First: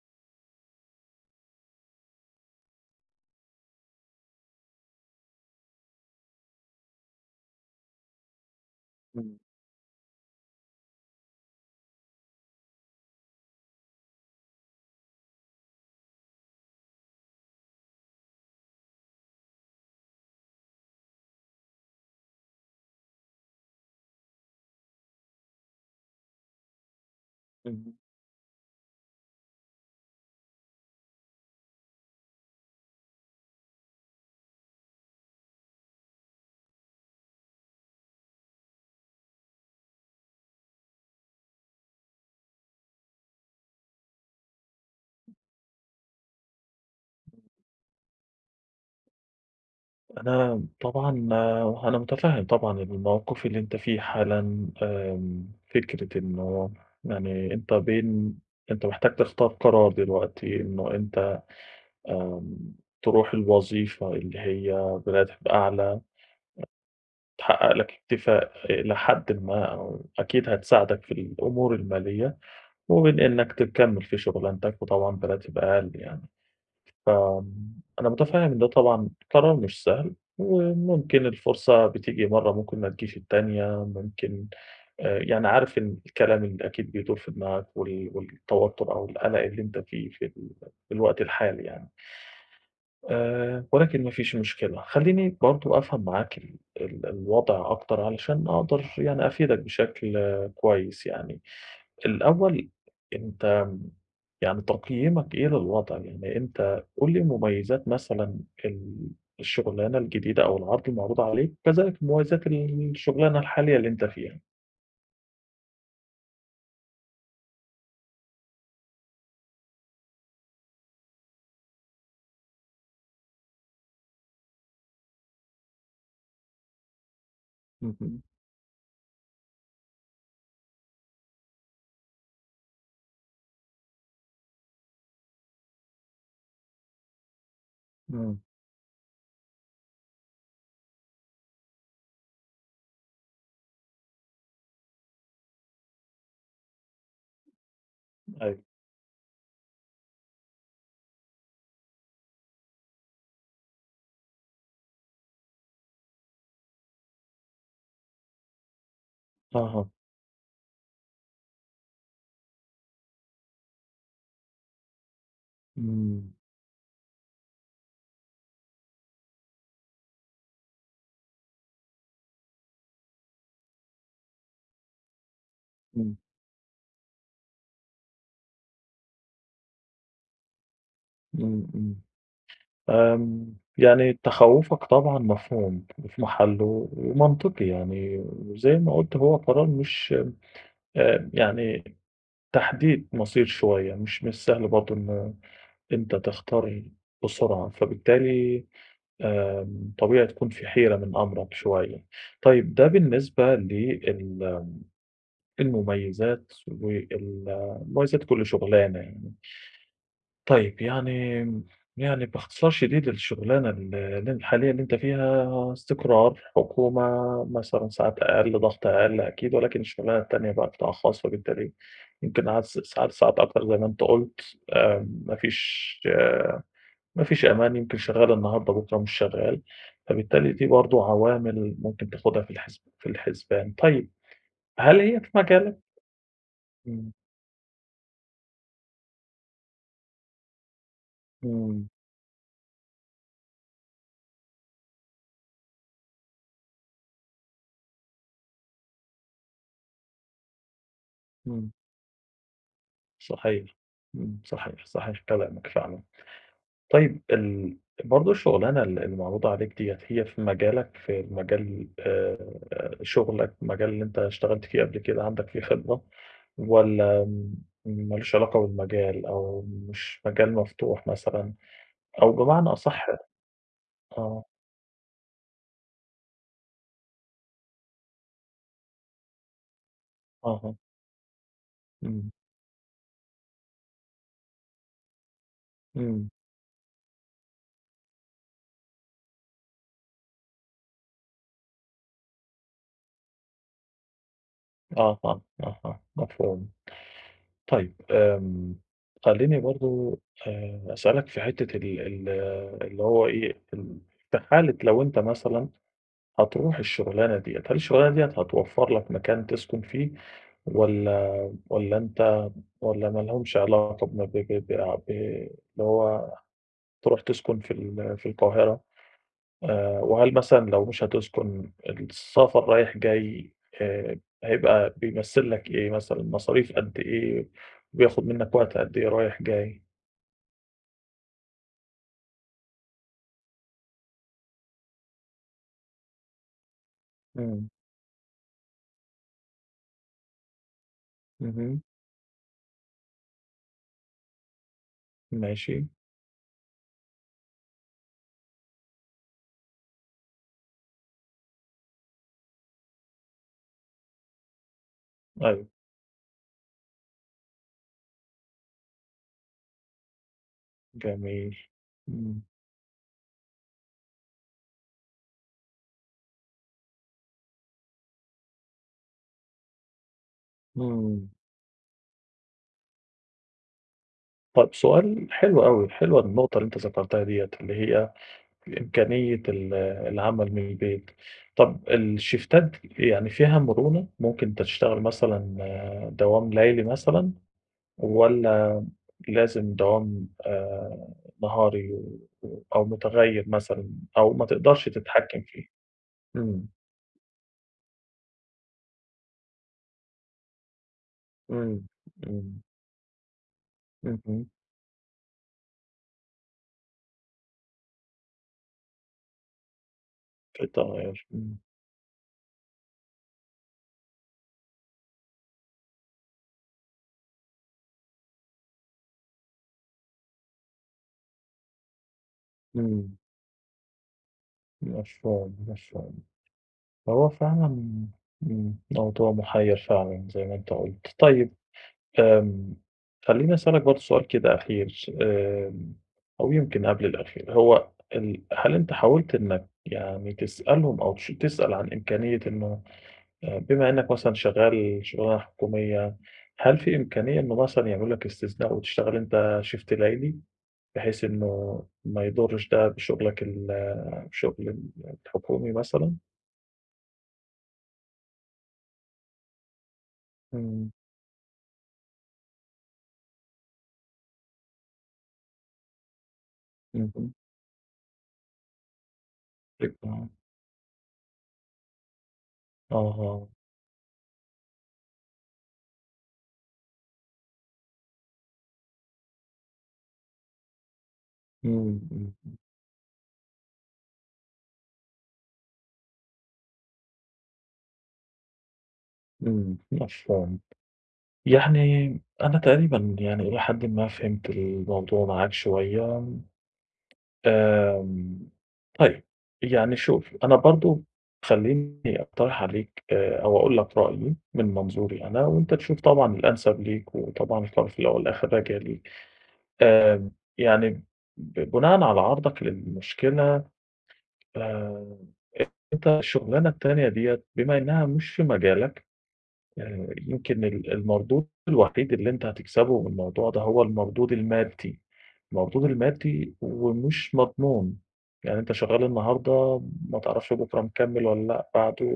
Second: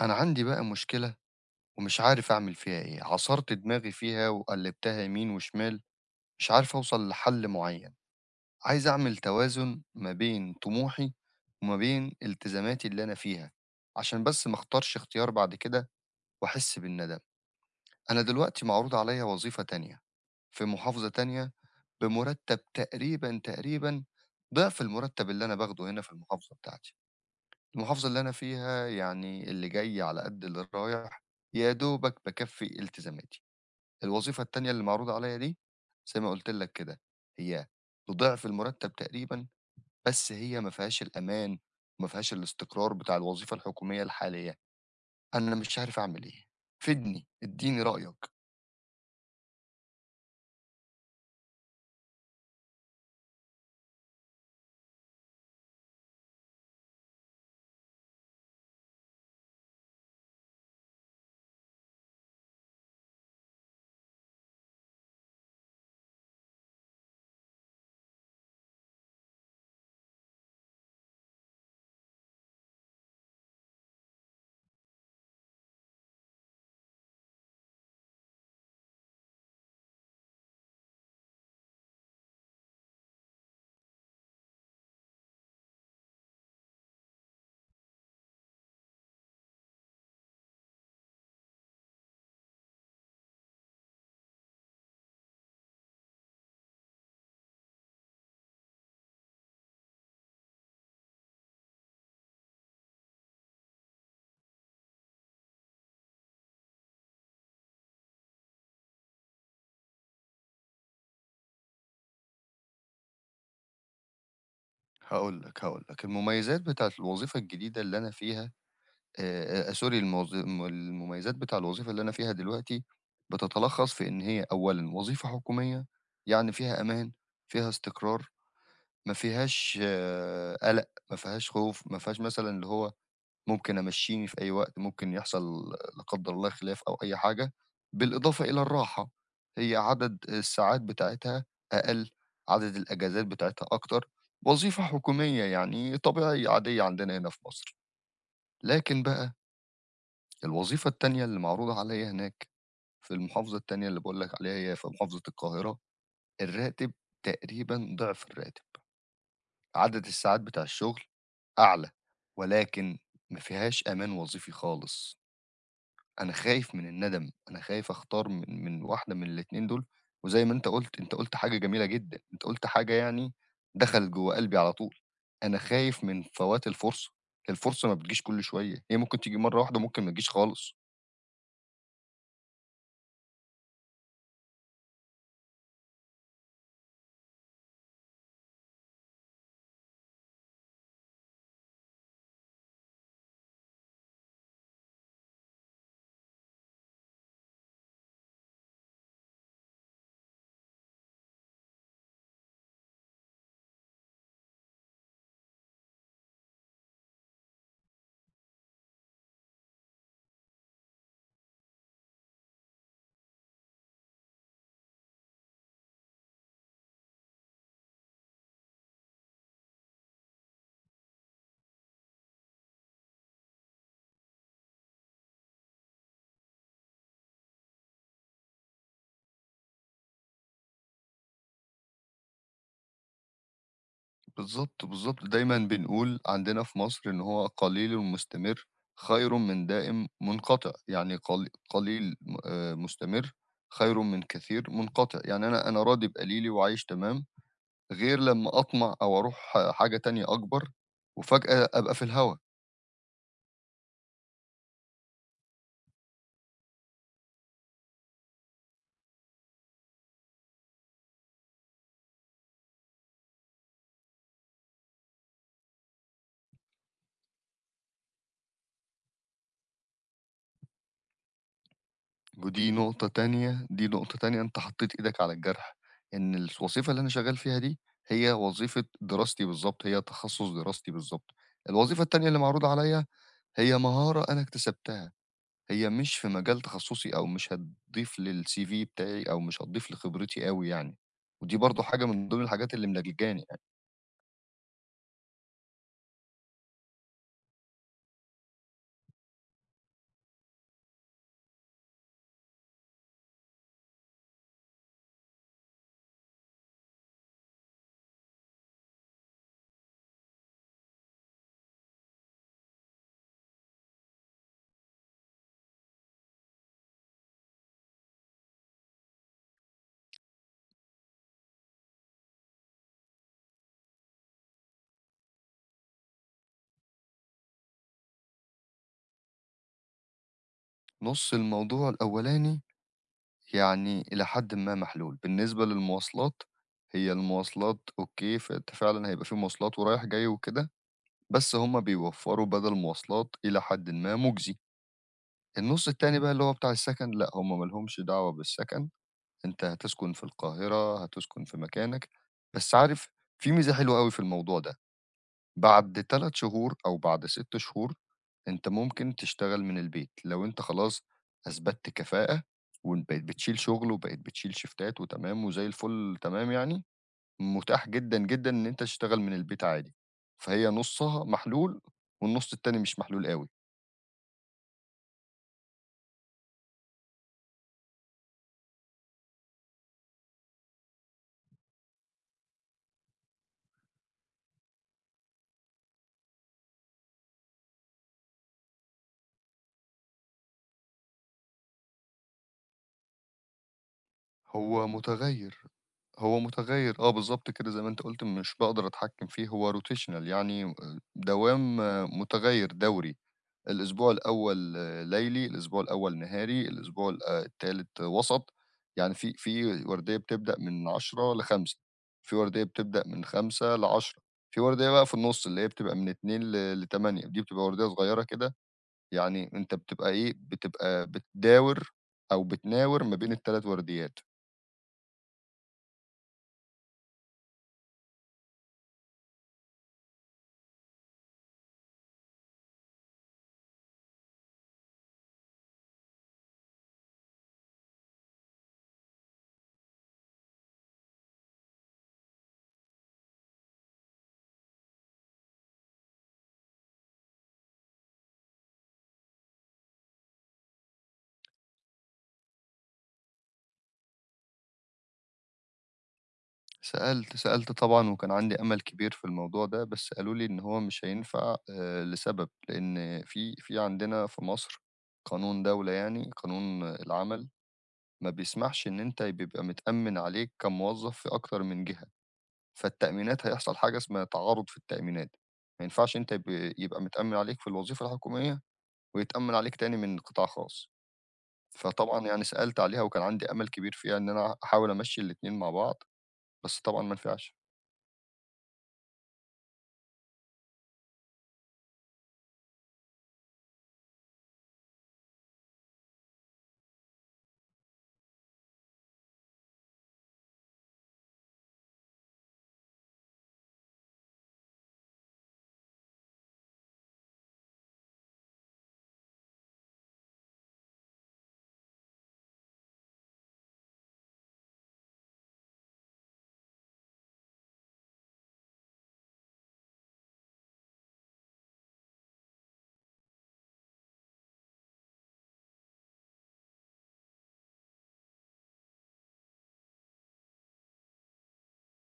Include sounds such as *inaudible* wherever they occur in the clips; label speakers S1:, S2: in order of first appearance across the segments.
S1: أنا عَندي بقى مشكلة ومش عارف أعمِل فيها إيه، عصَرت دماغي فيها وقلِّبتها يمين وشِمال مش عارف أوصَل لحل معيّن، عايز أعمِل
S2: إمم.
S1: توازُن ما بين طموحي وما بين التزاماتي اللي أنا فيها عشان بس ما اختارش اختيار بعد كده وأحس بالندم. أنا دلوقتي معروض عليَّ وظيفة تانية في محافظة تانية بمُرتّب تقريبًا، تقريبًا ضِعف المُرتّب اللي أنا باخده هنا في المحافظة بتاعتي،
S2: اهم.
S1: والمحافظة اللي أنا فيها يعني اللي جاي على قد اللي رايح، يا دوبك بيكّفي التزاماتي، الوظيفة التانية اللي معروضة عليَّ دي زي ما قُلت لك كده، هي بضِعف المُرتّب تقريبًا، بس هي ما فيهاش الأمان وما فيهاش الاستقرار بتاع الوظيفة الحكومية الحالية، أنا مش عارف أعمل إيه، فِيدني، إدّيني رأيك.
S2: أنا م طبعًا وه أنا متفهِّم طبعًا إن الموقِف اللي أنت في حالًا آمم، فكرة إنه يعني أنت بين، أنت محتاج تختار قرار دلوقتي إنه أنت آمم ترُوح الوظيفة اللي هي براتب أعلى أ تحقّق لك اكتفاء آآ لحدٍ ما أو أكيد هتساعدك في الأمور المالية وبين إنك تكمّل في شُغلانتك وطبعًا براتب أقَل يعني، فم أنا متفهّم إن ده طبعًا قرار مش سهل وممكن الفرصة بتيجي مرّة، ممكن ما تجيش التانية، ممكن آآ، يعني عارف إن الكلام اللي أكيد بيدُور في دماغك وال والتوتُّر أو القلَق اللي أنت فيه في ال في الوقت الحالي يعني آآ ولكن ما فيش مشكلة خلّيني برضه أفهَم معاك ال ال الوضْع أكتر علشان أقدَر يعني أفيدك بشكل كويس يعني، الأول أنت م يعني تقييمك إيه للوضع؟ يعني أنت قُل لي مميّزات مثلًا ال الشُغلانة الجديدة أو العرض المعروض عليك، كذلك مميزات ال الشُغلانة الحالية اللي أنت فيها.
S1: هاقول لك، هاقول لك، المميزات بتاعة الوظيفة الجديدة اللي أنا فيها آآ آآ آآ sorry الموظ الم المميّزات بتاع الوظيفة اللي أنا فيها دلوقتي بتتلخّص في إن هي أولًا وظيفة حكومية يعني فيها أمان، فيها
S2: اهم.
S1: استقرار، ما فيهاش قلق، ما فيهاش خوف، ما فيهاش مثلًا اللي هو ممكن أمشيني في أي وقت، ممكن يحصَل لا قدّر الله خِلاف أو أي حاجة.
S2: إمم.
S1: بالإضافة إلى الراحة هي عدد الساعات بتاعتها أقل، عدد الأجازات بتاعتها أكتر. وظيفة حكومية يعني، طبيعية عادية عندنا هنا في مصر.
S2: أيوه.
S1: لكن بقى الوظيفة التانية اللي معروضة عليَّ هناك في المحافظة التانية اللي باقول لك عليها، هي في محافظة القاهرة، الرّاتب تقريبًا ضِعف الراتب،
S2: أها.
S1: عدد الساعات بتاع الشغل أعلى، ولكن ما فيهاش أمان وظيفي خالص.
S2: إمم.
S1: أنا خايف من الندم، أنا خايف أختار من من واحدة من الإتنين دُول. وزَي ما أنت قُلت، أنت قُلت حاجة جميلة جدًا، أنت قُلت حاجة يعني دخَلِت جوّه قلْبي على طُول. أنا خايف
S2: إمم.
S1: من فوات الفُرصة، الفُرصة ما بتجيش كُلّ شوية، هي ممكن تيجي مرّة واحدة وممكن ما تجيش خالص.
S2: إمم، إمم آمم. يعني تخوَّفك طبعًا مفهوم وفي محلُّه ومنطقي يعني، وزي ما قُلت هو قرار مش آآ، يعني تحديد مَصير شوية، مش من السهل برضه إن، أنت تختار بسرعة، فبالتالي آآ طبيعي تكون في حيرة من أمرَك شويّة. طيب ده بالنسبة ل ال المميّزات وال مميزات كلّ شُغلانة يعني. طيب يعني آمم، يعني باختصار شديد، الشغلانة ال الحالية اللي أنت فيها استقرار، حكومة، مثلًا ساعات أقَل، ضغْط أقَل أكيد، ولكن الشغلانة التانية بقى قِطاع خاص، فبالتالي يمكن عد س ساعات، ساعات أكتر زي ما أنت قُلت آآ، ما فيش ما فيش أمان، يمكن شغّال النهاردة، بُكرا مش شغّال. فبالتالي دي برضه عوامل ممكن تاخدها في الحِسب في الحِسبان. طيب
S1: بالضبط،
S2: هل هي
S1: بالضبط.
S2: في
S1: دايمًا
S2: مجالك؟
S1: بنقول عندنا في مصر
S2: إمم.
S1: إن هو "قليلٌ مستمر خيرٌ من دائم منقطِع." يعني قلي
S2: إمم.
S1: قليل م آآ مستمر خير من كثير منقطِع. يعني أنا أنا راضي بقليلي وعايش تمام، غير لما أطمَع أو أرُوح حاجة تانية أكبر وفجأة
S2: إمم.
S1: أبقى في الهوا.
S2: صحيح إمم صحيح، صحيح كلامك فعلًا. طيّب ال برضه الشغلانة ال اللي معروضة عليك دِيَّة هي في مجالك؟ في المجال آآ شُغلك مجال اللي أنت اشتغلت فيه قبل كده، عَندك فيه خبرة؟ والّا م ما لوش علاقة بالمجال؟ أو مش مجال مفتوح مثلًا؟ أو بمعنى
S1: ودي
S2: أصح
S1: نقطة تانية، دي نقطة تانية
S2: آه.
S1: أنت حطيت إيدك على الجرح إن الس وظيفة اللي أنا شغّال فيها دي هي وظيفة دراستي بالضبط، هي تخصص
S2: أها.
S1: دراستي بالضبط، الوظيفة التانية
S2: إمم.
S1: اللي معروضة عليَّ هي مهارة أنا اكتسبتها، هي مش في
S2: امم.
S1: مجال تخصصي أو مش هتضيف للCV بتاعي أو مش هتضيف لخبرتي أوي يعني، ودي برضه حاجة من ضمن الحاجات اللي ملجلجاني يعني.
S2: آه آه، آه، آه، مفهوم. طيّب آمم خلّيني برضه آآ أسألك في حِتّة ال ال اللي هو إيه في ال في حالة لو أنت مثلًا هتروح الشغلانة دِيَّة، هل الشغلانة دِيَّة هتوفر لك مكان تسكُن فيه؟ والّا والّا أنت والّا ما لهُمش علاقة بم ب ب بع ب اللي هو تروح تسكن في ال في القاهرة؟ آآ وهل مثلًا لو مش هتسكن السفر رايح جاي آآ هيبقى بيمثّل لك إيه مثلًا؟ مصاريف قد إيه؟ بياخد مِنّك وقت قد إيه رايح جاي؟
S1: نُص الموضوع الأولاني يعني إلى حدٍ ما محلول. بالنسبة للمواصلات، هي
S2: إمم.
S1: المواصلات أوكي فأنت فعلًا هيبقى في مواصلات ورايح جاي وكده بس هُم
S2: اهم.
S1: بيوفّروا بَدل مواصلات إلى حدٍ ما مجزي. النُص
S2: ماشي.
S1: التاني بقى اللي هو بتاع السكن لأ هُم ما لهمش دعوة بالسكن، أنت هتسكن في القاهرة، هتسكن في مكانك، بس عارف في ميزة حلوة أوي في الموضوع ده،
S2: أيوه.
S1: بَعد 3 شهور أو بَعد 6 شهور أنت ممكن تشتغل من البيت لو أنت خلاص
S2: جميل،
S1: أثبتت كفاءة
S2: إمم.
S1: وإن بقيت بتشيل شُغل، وبقيت بتشيل شيفتات وتمام وزي الفل تمام يعني، متاح جدًا، جدًا إن أنت تشتغل من البيت عادي، فهي نُصّها
S2: إمم.
S1: محلول، والنُص التاني مش محلول أوي.
S2: طَب سؤال حلو أوي، حلوة النقطة اللي أنت ذكرتها دِيّة، اللي هي الإمكانية ال العمل من البيت طَب الشيفتات يعني فيها مرونة، ممكن تشتغل مثلًا دوام ليلي مثلًا، والّا لازم دوام آآ نهاري و و أو مُتغيّر مثلًا أو ما
S1: هو
S2: تقدرش تتحكم
S1: مُتغيّر،
S2: فيه؟
S1: هو
S2: إمم.
S1: مُتغيّر آه بالضبط كده زي ما أنت قُلت مش باقدر اتحكم فيه هو rotational يعني و آآ دوام
S2: إمم، إمم.
S1: مُتغيّر دَوري الإسبوع
S2: اهم.
S1: الأول ليلي، الإسبوع الأول نهاري، الإسبوع ال آآ التالت وَسَط، يعني في في ورديّة بتبدأ من
S2: *unintelligible*
S1: 10:00
S2: إمم.
S1: ل17:00 في ورديّة بتبدأ من 17:00 ل22:00 فيه ورديّة بقى في النُص اللي هي بتبقى من 14:00 ل ل20:00 دي بتبقى ورديّة صغيّرة كده يعني أنت بتبقى إيه بتبقى بتداور أو بتناور ما
S2: إمم.
S1: بين ال3 ورديّات.
S2: مفهوم، مفهوم. طَب هو فعلًا إمم، موضوع مُحيِّر فعلًا زي ما أنت قُلت. طيب آمم، خلّيني أسألك برضه سؤال كده أخير آمم، أو يمكن قبْل الأخير. هو ال هل أنت حاولت إنك يعني تسألهم أو تـش تسأل عن إمكانية إنه آآ بما إنك مثلًا شغّال شُغلانة حكومية، هل فيه إمكانية إنه مثلًا يعملوا لك استثناء وتشتغل أنت shift ليلي، بحيث إنّه ما يُضّرش ده بشُغلك ال شُغل ال الحكومي مثلًا؟
S1: سألت، سألت طبعًا وكان عندي أمَل كبير في الموضوع ده، بس قالوا لي إن هو
S2: إمم.
S1: مش هينفَع آآ لسبب، لإن في في عندنا في مصر قانون دولة يعني، قانون
S2: اهم.
S1: العمل ما بيسمَحش إن أنت ي بيبقى متأمن
S2: *unintelligible*
S1: عليك كموظف في أكتر من جهة. فالتأمينات
S2: أها.
S1: هيحصَل حاجة اسمها تعارُض في التأمينات. ما ينفعش أنت يبقى يبقى متأمّن عليك في الوظيفة الحكومية، ويتأمّن عليك تاني من قِطاع خاص.
S2: إمم،
S1: فطبعًا
S2: إمم،
S1: يعني
S2: إمم.
S1: سألت عليها وكان عَندي أمل كبير فيها إن أنا أحاول أمشّي الإتنين مع بعْض، بس طبعًا ما نفِعش.
S2: إمم. مفهوم. يعني أنا تقريبًا، يعني إلى حدٍ ما فهِمت الموضوع معاك شوية. آمم طيب، يعني شوف، أنا برضه خلّيني أقترِح عليك آآ أو أقول لك رأيي من منظوري أنا وأنت تشوف طبعًا الأنسب ليك، وطبعًا القرار في الأول والأخر راجع ليك. آآ يعني ب بناءً على عرضك للمشكلة آآ أنت الشغلانة التانية ديّة بما إنها مش في مجالك، آآ يمكن ال المردود الوحيد اللي أنت هتكسبه من الموضوع ده هو المردود المادّي. المردود المادّي ومش مضمون. يعني أنت شغال النهارده ما تعرفش بكرة مكمل والّا لأ، بعده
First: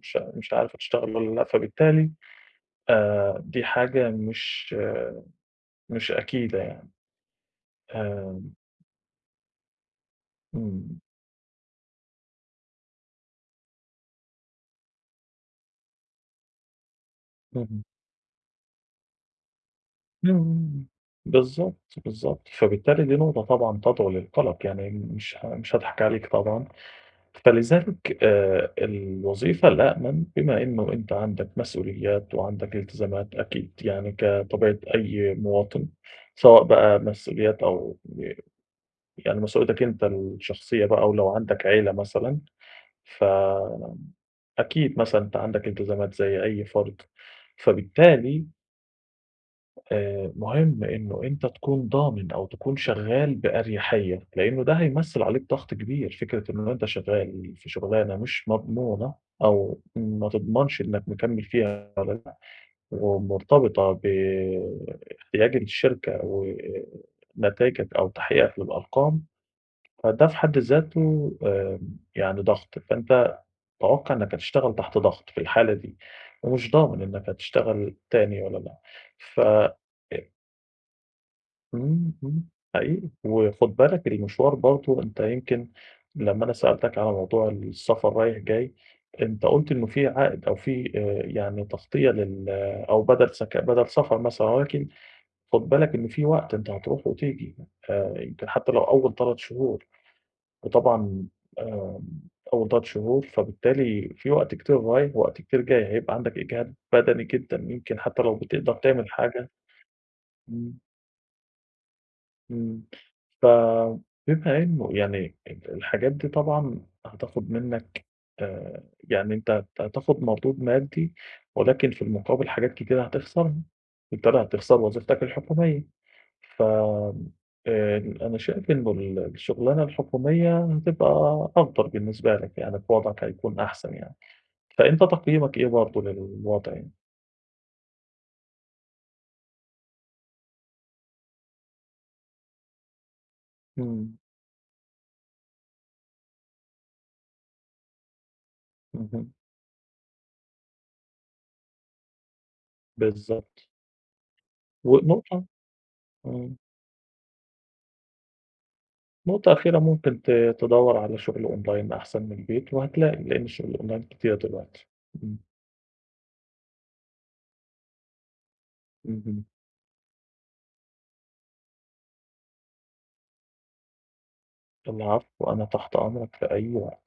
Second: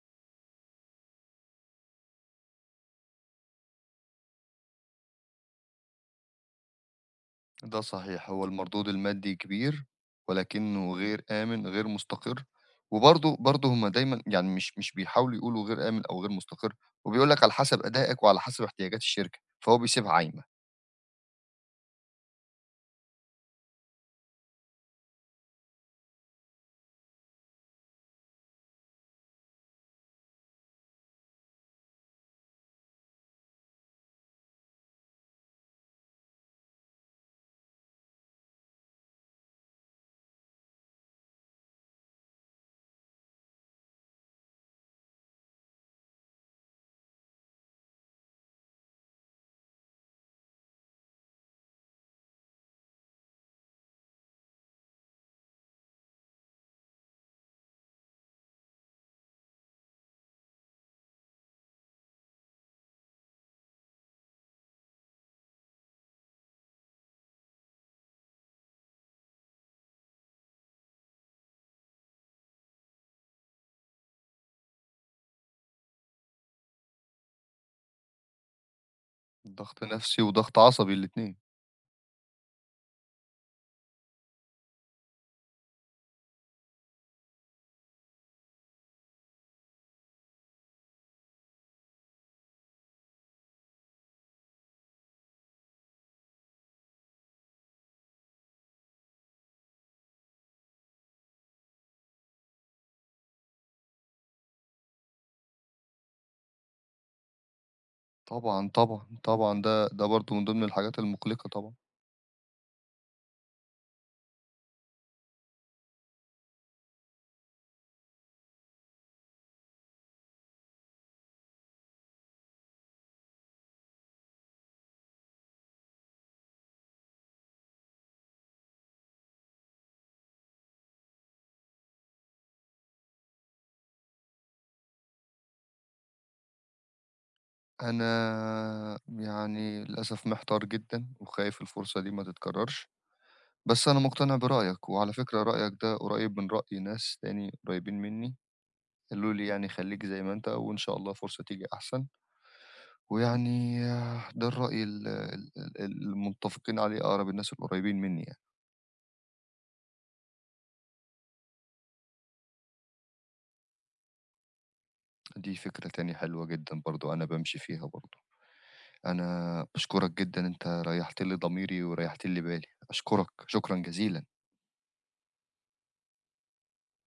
S2: مش ع مش عارف هتشتغل والّا لأ، فبالتالي آآ دي حاجة مش مش أكيدة يعني.
S1: ده صحيح. هو
S2: آمم.
S1: المردود المادّي كبير، ولكنه
S2: إمم.
S1: غير آمِن غير مستقِر. وبرضه برضه هُم دايمًا يعني مش مش بيحاولوا يقولوا غير آمِن أو غير مستقِر، وبيقول لك على
S2: اهم.
S1: حسب أداءك وعلى حسب احتياجات الشركة، فهو بيسيبها
S2: امم،
S1: عايمة.
S2: امم بالضبط، بالضبط. فبالتالي دي نقطة طبعًا تدعو للقلق، يعني مش ه مش هاضحَك عليك طبعًا. فلذلك آآ الوظيفة الأأمن، بما إنه أنت عندك مسئوليات وعندك التزامات أكيد، يعني كطبيعة أي مواِطن، سواء بقى مسئوليات أو ب يعني مسئوليتك أنت الشخصية بقى، و لو عَندك عيلة مثلًا، ف أكيد مثلًا أنت عَندك التزامات زي أي فرد، فبالتالي آآ مهم إنه أنت تكون ضامن أو تكون شغّال بأريحيّة، لإنه ده هيمثّل عليك ضغْط كبير، فكرة إنه أنت شغّال في شُغلانة مش مضمونة، أو ما تضمَنش إنك مكمِّل فيها والّا لأ، ومرتبطة ب احتياج الشركة و آآ نتايجك أو تحقيقك للأرقام، فده في حَد ذاته آمم يعني ضغط، فأنت توقَّع إنك هتشتغل تحت ضغط في الحالة دي، ومش ضامن إنك هتشتغل تاني والّا لأ، ف
S1: ضغْط نَفْسي
S2: إ
S1: وضغْط عصبي، الإتنين.
S2: إمم، إمم، حقيقي. وخُد بالك المشوار برضه، أنت يمكن لمّا أنا سألتك على موضوع السفر رايح جاي، أنت قُلت إنه في عائد أو في آآ، يعني تغطية لل أو بَدَل سك بَدَل سفر مثلًا، ولكن خُد بالك إن في وقت أنت هترُوح وتيجي آآ يمكن حتى لو أول 3 شهور وطبعًا آمم أول 3 شهور، فبالتالي في وقت كتير رايح ووقت كتير جاي، هيبقى عَندك إجهاد بدني جدًا، يمكن حتى لو
S1: طبعًا،
S2: بِتقدَر
S1: طبعًا،
S2: تعمل حاجة.
S1: طبعًا ده ده برضه من ضِمن
S2: إمم.
S1: الحاجات المُقلِقة طبعًا.
S2: امم. ف بما إنه يعني ال الحاجات دي طبعًا هتاخد منك آآ، يعني أنت هتاخد مردود مادّي ولكن في المقابل حاجات كتيرة هتخسَرها، بالتالي هتخسَر وظيفتك الحكومية ف آآ أنا شايف إن ال الشغلانة الحكومية هتبقى أفضَل بالنسبة لك يعني في وضْعك هيكون أحسَن يعني، فأنت تقييمك إيه برضه للوضع يعني؟
S1: أنا يعني للأسف محتار جدًا، وخايف الفرصة دي ما تتكرّرش بس أنا
S2: امم.
S1: مقتنع برأيك، وعلى فكرة رأيك ده قريّب من رأي ناس تاني قريبين منّي قالوا
S2: اهم.
S1: لي يعني خلّيك زي ما أنت وإن شاء الله فرصة تيجي أحسن.
S2: بالضبط.
S1: ويعني ده الرأي ال
S2: ونقطة
S1: ال
S2: امم.
S1: المتّفقين عليه أقرَب الناس القريّبين منّي يعني.
S2: نقطة أخيرة، ممكن ت تدوّر على شُغل Online أحسن من البيت وهتلاقي، لإن شُغل الOnline كتير دلوقتي. امم.
S1: دي فكرة تانية حلوة جدًا برضه أنا بامشي فيها برضه.
S2: اهم.
S1: أنا باشكُرك جدًا أنت ريّحت لي ضميري وريّحت لي بالي أشكرك، شكرًا جزيلًا.
S2: العفو، أنا تحت أمرك في أي وقت.